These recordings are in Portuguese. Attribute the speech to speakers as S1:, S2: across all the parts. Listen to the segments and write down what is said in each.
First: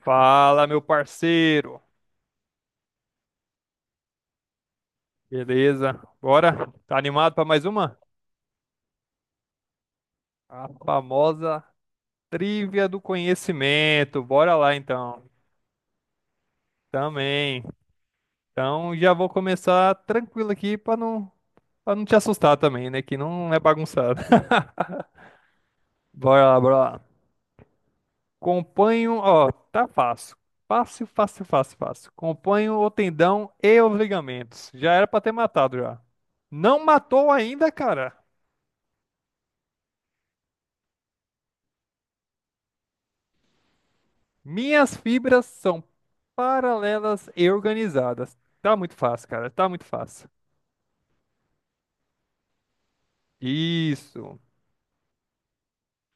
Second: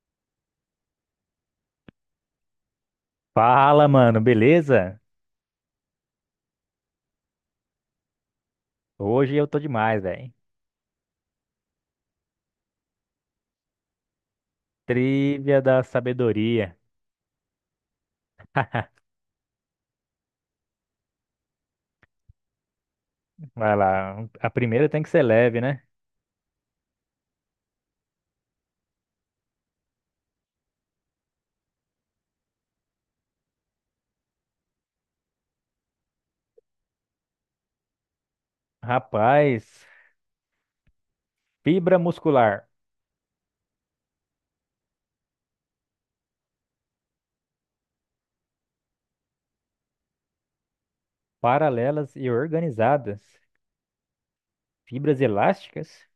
S1: Fala, meu parceiro.
S2: Fala, mano, beleza?
S1: Beleza? Bora? Tá animado pra mais uma?
S2: Hoje eu tô demais, velho.
S1: A famosa trivia do conhecimento. Bora lá então.
S2: Trivia da sabedoria.
S1: Também. Então já vou começar tranquilo aqui pra não para não te assustar também, né, que não é
S2: Vai
S1: bagunçado.
S2: lá. A primeira tem que ser leve, né?
S1: Bora lá, bora lá. Companho, ó, tá fácil. Fácil, fácil, fácil, fácil. Companho o tendão e os ligamentos. Já era pra ter matado já. Não matou ainda, cara.
S2: Rapaz, fibra muscular,
S1: Minhas fibras são paralelas e organizadas. Tá muito fácil, cara. Tá muito fácil.
S2: paralelas e organizadas.
S1: Isso.
S2: Fibras elásticas?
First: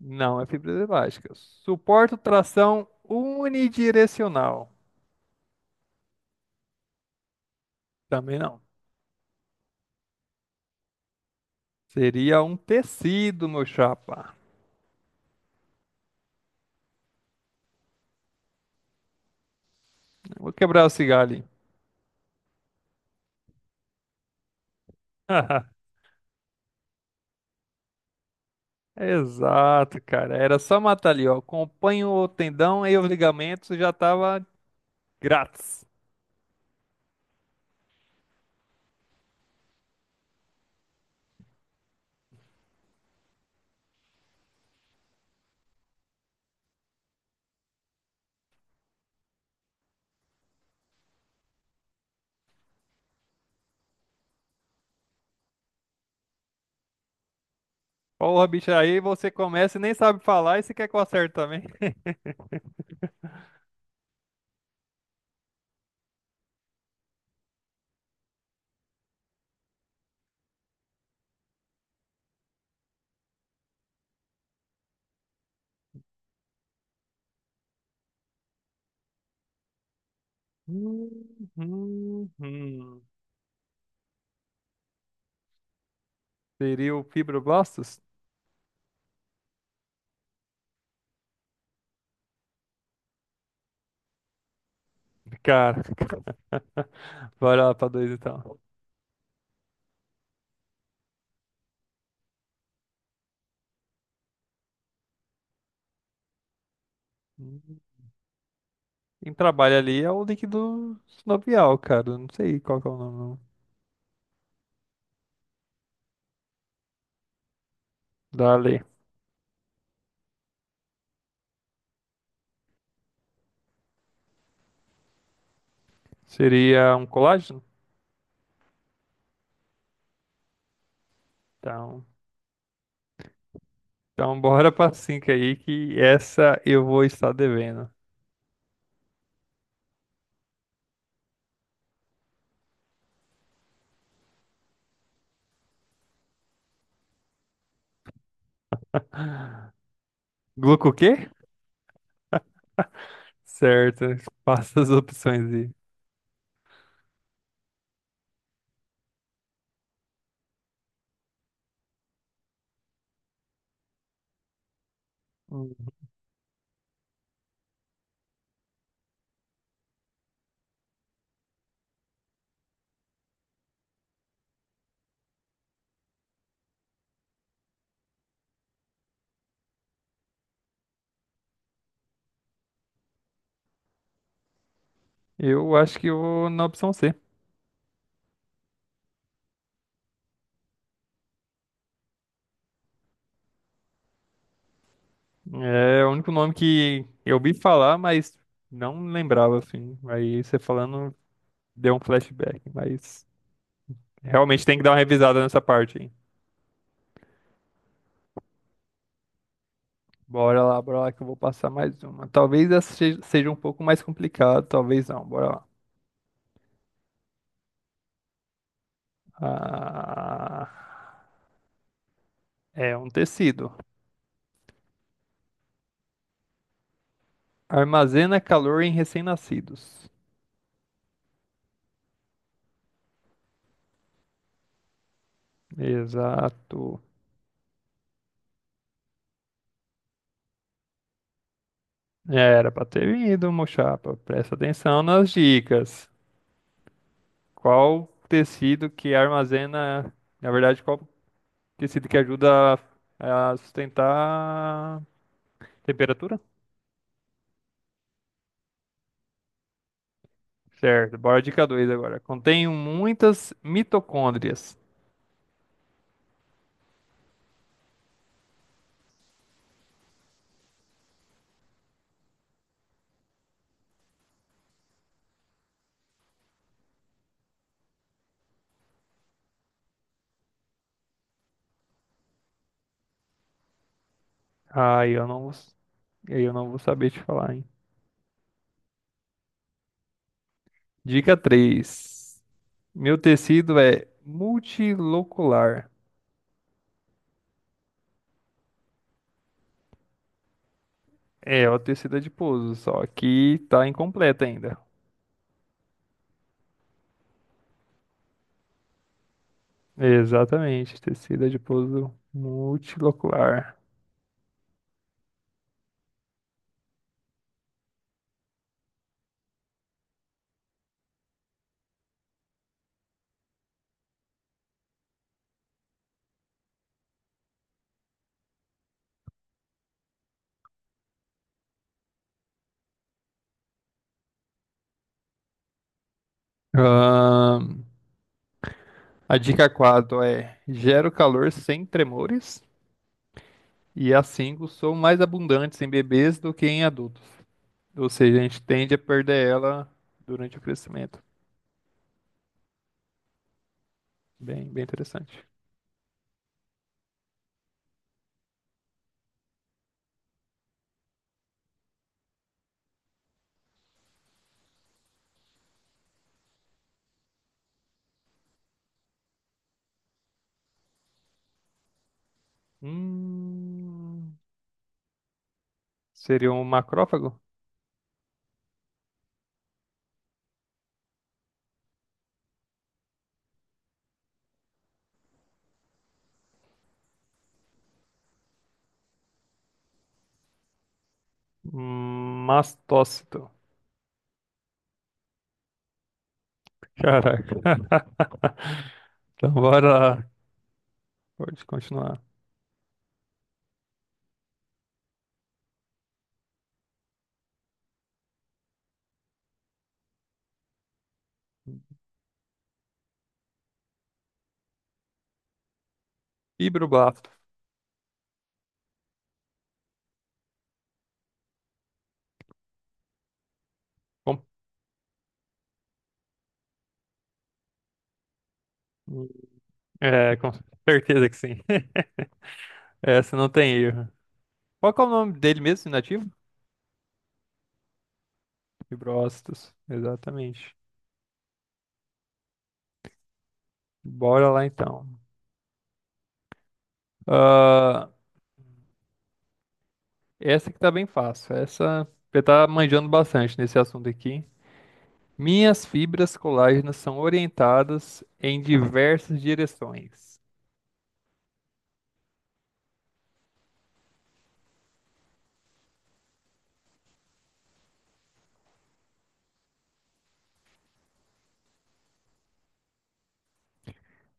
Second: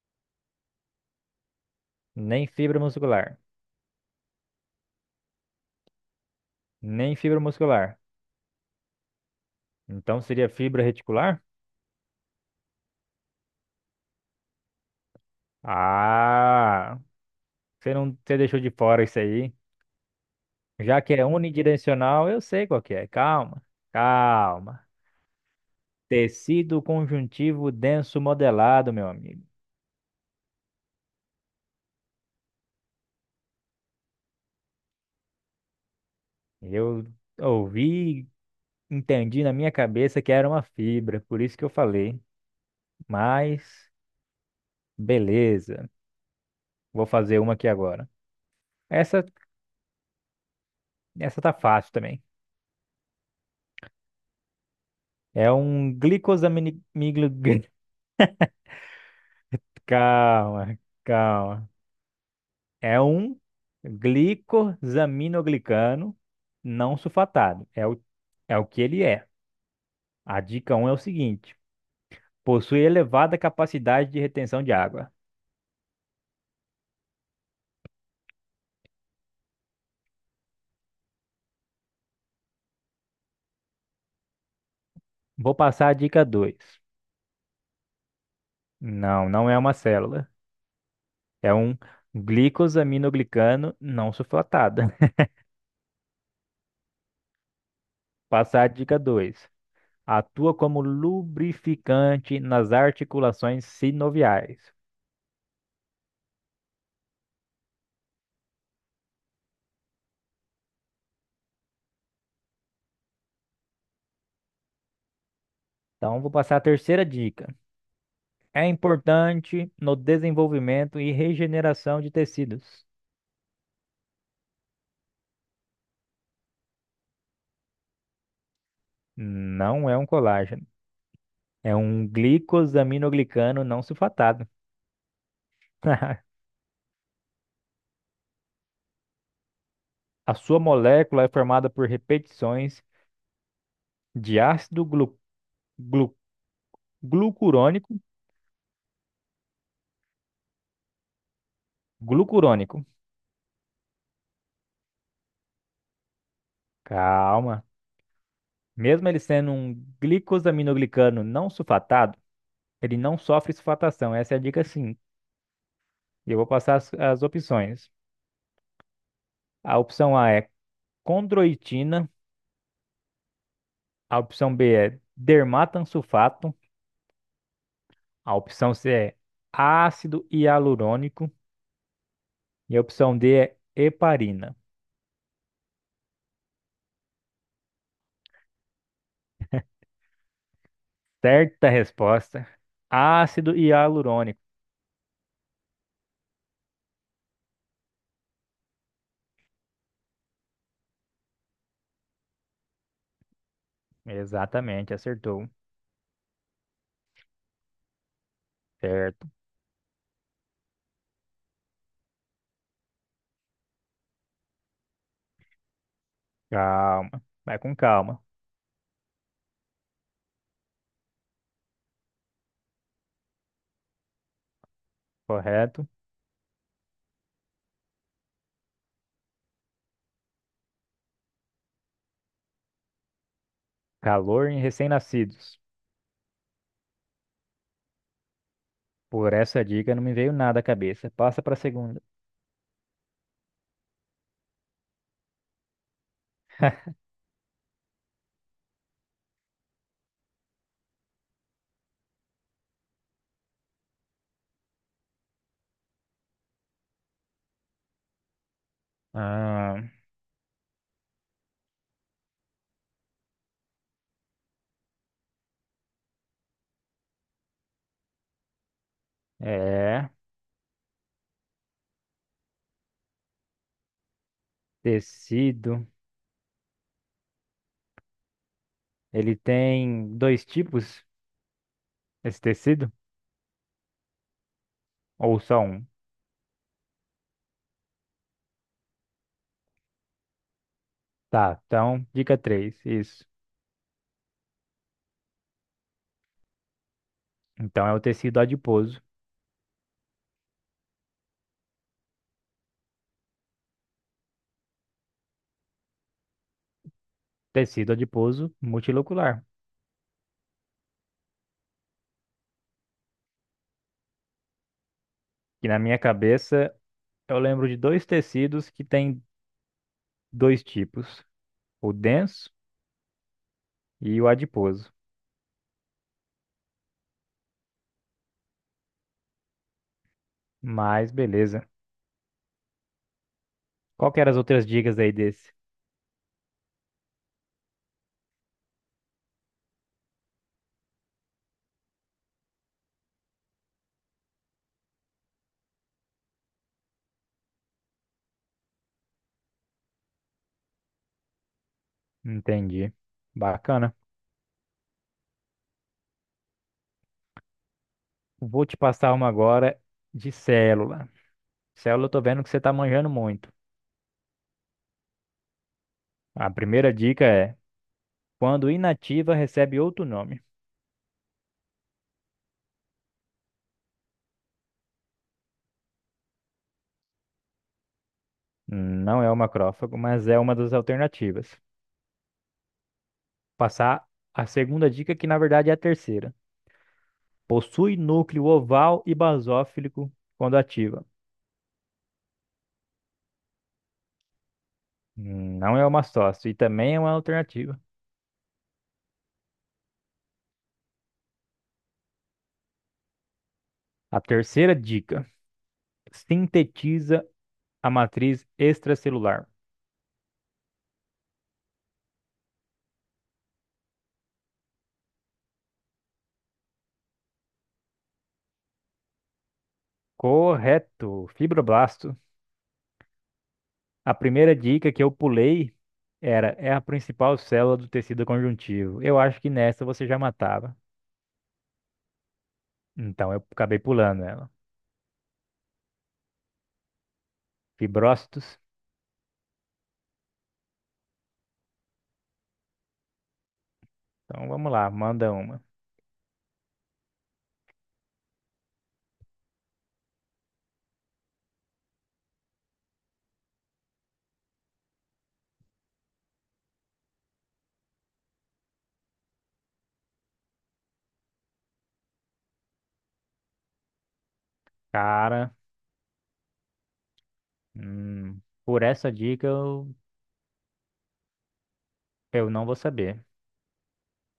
S1: Não é fibras elásticas. Suporto
S2: Nem fibra
S1: tração
S2: muscular.
S1: unidirecional.
S2: Nem fibra muscular.
S1: Também não.
S2: Então seria fibra reticular?
S1: Seria um tecido, meu chapa.
S2: Ah, você não, você deixou de fora isso aí.
S1: Vou quebrar o
S2: Já que
S1: cigarro
S2: é
S1: ali.
S2: unidirecional, eu sei qual que é. Calma, calma. Tecido conjuntivo denso modelado, meu amigo.
S1: Exato, cara. Era só matar ali, ó. Acompanho o tendão e os ligamentos já tava grátis.
S2: Eu ouvi, e entendi na minha cabeça que era uma fibra, por isso que eu falei. Mas beleza, vou fazer uma aqui agora. Essa, essa tá fácil também. É um glicosamine... miglo- gli-
S1: Porra, bicho, aí você começa e nem sabe falar e você
S2: Calma,
S1: quer que eu acerte também.
S2: calma. É um glicosaminoglicano não sulfatado. É o que ele é. A dica um é o seguinte. Possui elevada capacidade de retenção de água.
S1: Hum, hum.
S2: Vou passar a dica 2.
S1: Seria o fibroblastos?
S2: Não, não é uma célula. É um glicosaminoglicano não sulfatado.
S1: Cara, vai lá pra dois então.
S2: Passar a dica 2. Atua como lubrificante nas articulações sinoviais.
S1: Hum. Quem trabalha ali é o líquido sinovial, cara. Eu não sei qual que é o nome
S2: Então, vou passar a terceira dica.
S1: da
S2: É
S1: lei.
S2: importante no desenvolvimento e regeneração de tecidos.
S1: Seria um colágeno?
S2: Não é um colágeno. É
S1: Então,
S2: um glicosaminoglicano não
S1: então
S2: sulfatado.
S1: bora pra cinco aí, que essa eu vou estar devendo.
S2: A sua molécula é formada por repetições de ácido glu- glucurônico,
S1: Gluco o quê?
S2: glucurônico.
S1: Certo, passa as opções aí.
S2: Calma. Mesmo ele sendo um glicosaminoglicano não sulfatado, ele não sofre sulfatação. Essa é a dica sim.
S1: Hum.
S2: Eu vou passar as opções. A opção A é condroitina, a opção B é dermatansulfato, a opção C é ácido hialurônico e a opção D é heparina.
S1: Eu acho que eu vou na opção C.
S2: Certa resposta, ácido hialurônico.
S1: É o único nome que eu ouvi falar, mas não lembrava, assim. Aí você falando, deu um flashback, mas realmente tem que dar
S2: Exatamente,
S1: uma revisada
S2: acertou.
S1: nessa parte, hein?
S2: Certo.
S1: Bora lá que eu vou passar mais uma. Talvez essa seja um pouco mais complicado, talvez não. Bora lá.
S2: Calma. Vai com calma.
S1: Ah, é um tecido.
S2: Correto.
S1: Armazena calor em recém-nascidos.
S2: Calor em recém-nascidos.
S1: Exato.
S2: Por essa dica não me veio nada à cabeça. Passa para a segunda.
S1: Era pra ter vindo, mochapa. Presta atenção nas dicas. Qual tecido que armazena, na verdade, qual tecido que ajuda a sustentar a temperatura?
S2: Ah,
S1: Certo, bora dica 2 agora. Contém muitas mitocôndrias.
S2: é. Tecido. Ele tem dois tipos, esse tecido?
S1: Aí eu
S2: Ou
S1: não vou,
S2: só um?
S1: aí eu não vou saber te falar, hein? Dica
S2: Tá, então, dica
S1: 3.
S2: 3
S1: Meu
S2: isso.
S1: tecido é multilocular.
S2: Então é o tecido adiposo.
S1: É, o tecido adiposo, só que tá incompleto ainda.
S2: Tecido adiposo multilocular.
S1: Exatamente, tecido adiposo multilocular.
S2: Que na minha cabeça eu lembro de dois tecidos que têm dois tipos. O denso e o adiposo. Mas beleza. Qual que eram as outras dicas aí desse?
S1: A dica 4 é: gero calor sem tremores. E as 5 são mais abundantes em bebês do que em adultos. Ou seja, a gente tende a perder ela durante o crescimento.
S2: Entendi. Bacana.
S1: Bem, bem interessante.
S2: Vou te passar uma agora de célula. Célula, eu tô vendo que você tá manjando muito. A primeira dica é: quando inativa, recebe outro nome.
S1: Hum, seria um macrófago?
S2: Não é o macrófago, mas é uma das alternativas. Passar a segunda dica, que na verdade é a terceira. Possui núcleo oval e basófilico quando ativa.
S1: Mastócito.
S2: Não é o mastócito e também é uma
S1: Caraca.
S2: alternativa.
S1: Então, bora lá. Pode continuar.
S2: A terceira dica. Sintetiza a matriz extracelular.
S1: Fibroblasto.
S2: Correto, fibroblasto. A
S1: Com-
S2: primeira dica que eu pulei é a principal célula do tecido conjuntivo. Eu acho que nessa você já
S1: É, com
S2: matava.
S1: certeza que sim.
S2: Então
S1: Essa
S2: eu
S1: não tem
S2: acabei
S1: erro.
S2: pulando ela.
S1: Qual que é o nome dele mesmo, inativo?
S2: Fibrócitos.
S1: Fibrócitos, exatamente.
S2: Então
S1: Bora lá
S2: vamos lá,
S1: então.
S2: manda uma.
S1: Ah, essa que tá bem fácil. Essa você tá manjando bastante nesse assunto aqui. Minhas fibras colágenas são orientadas em diversas direções.
S2: Cara, hum, por essa dica, eu não vou saber.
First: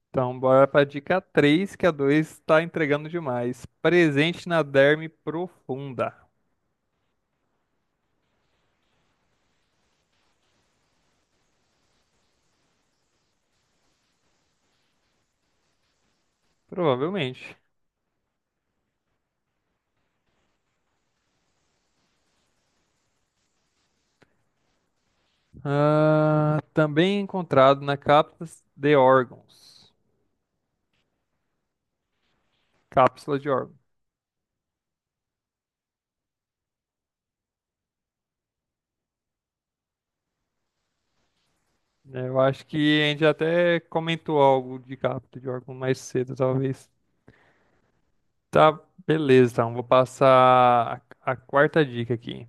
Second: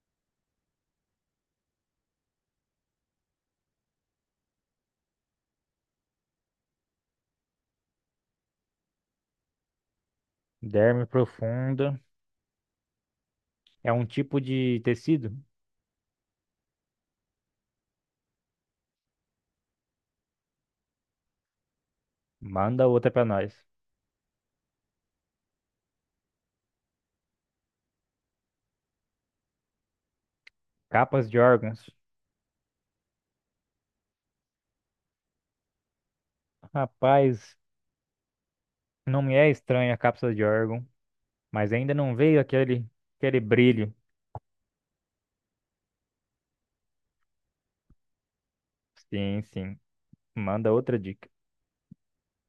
S1: Então, bora para dica três, que a 2 está entregando demais. Presente na derme profunda.
S2: Derme profunda é um tipo de tecido?
S1: Provavelmente.
S2: Manda outra pra nós.
S1: Ah, também encontrado na cápsula de órgãos.
S2: Capas de órgãos.
S1: Cápsula de órgãos.
S2: Rapaz, não me é estranha a cápsula de órgão, mas ainda não
S1: É, eu
S2: veio
S1: acho
S2: aquele,
S1: que a gente
S2: aquele
S1: até
S2: brilho.
S1: comentou algo de capta de órgão mais cedo, talvez. Tá,
S2: Sim,
S1: beleza, então
S2: sim.
S1: vou
S2: Manda outra
S1: passar
S2: dica.
S1: a quarta dica aqui.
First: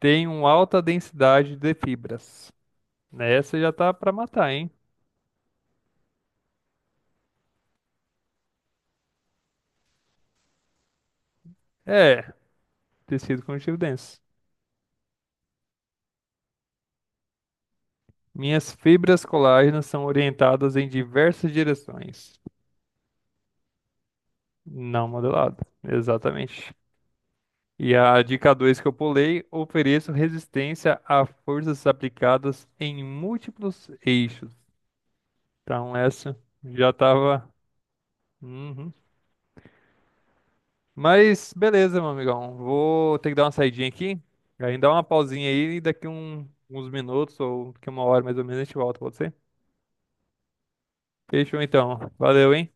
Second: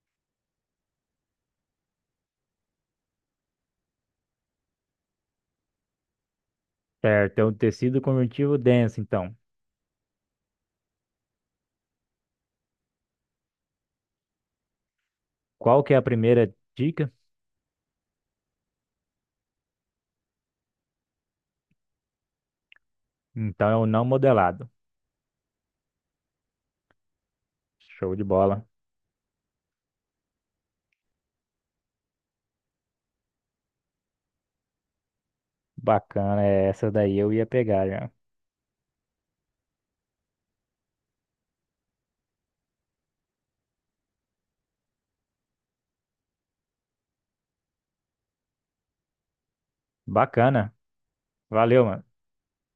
S1: Tem uma alta densidade de fibras. Essa já tá pra matar, hein?
S2: Certo, é um tecido conjuntivo denso, então.
S1: É, tecido conjuntivo denso.
S2: Qual que é a primeira dica?
S1: Minhas fibras colágenas são orientadas em diversas direções,
S2: Então é o não modelado.
S1: não modelado. Exatamente. E
S2: Show
S1: a
S2: de
S1: dica
S2: bola.
S1: 2 que eu pulei, ofereço resistência a forças aplicadas em múltiplos eixos. Então, essa
S2: Bacana, é essa
S1: já
S2: daí eu ia
S1: tava.
S2: pegar já.
S1: Uhum. Mas beleza, meu amigão. Vou ter que dar uma saidinha aqui. Aí dá uma pausinha aí e daqui um, uns minutos ou daqui uma hora mais ou menos a gente volta, pode ser?
S2: Bacana.
S1: Fechou
S2: Valeu,
S1: então.
S2: mano.
S1: Valeu, hein?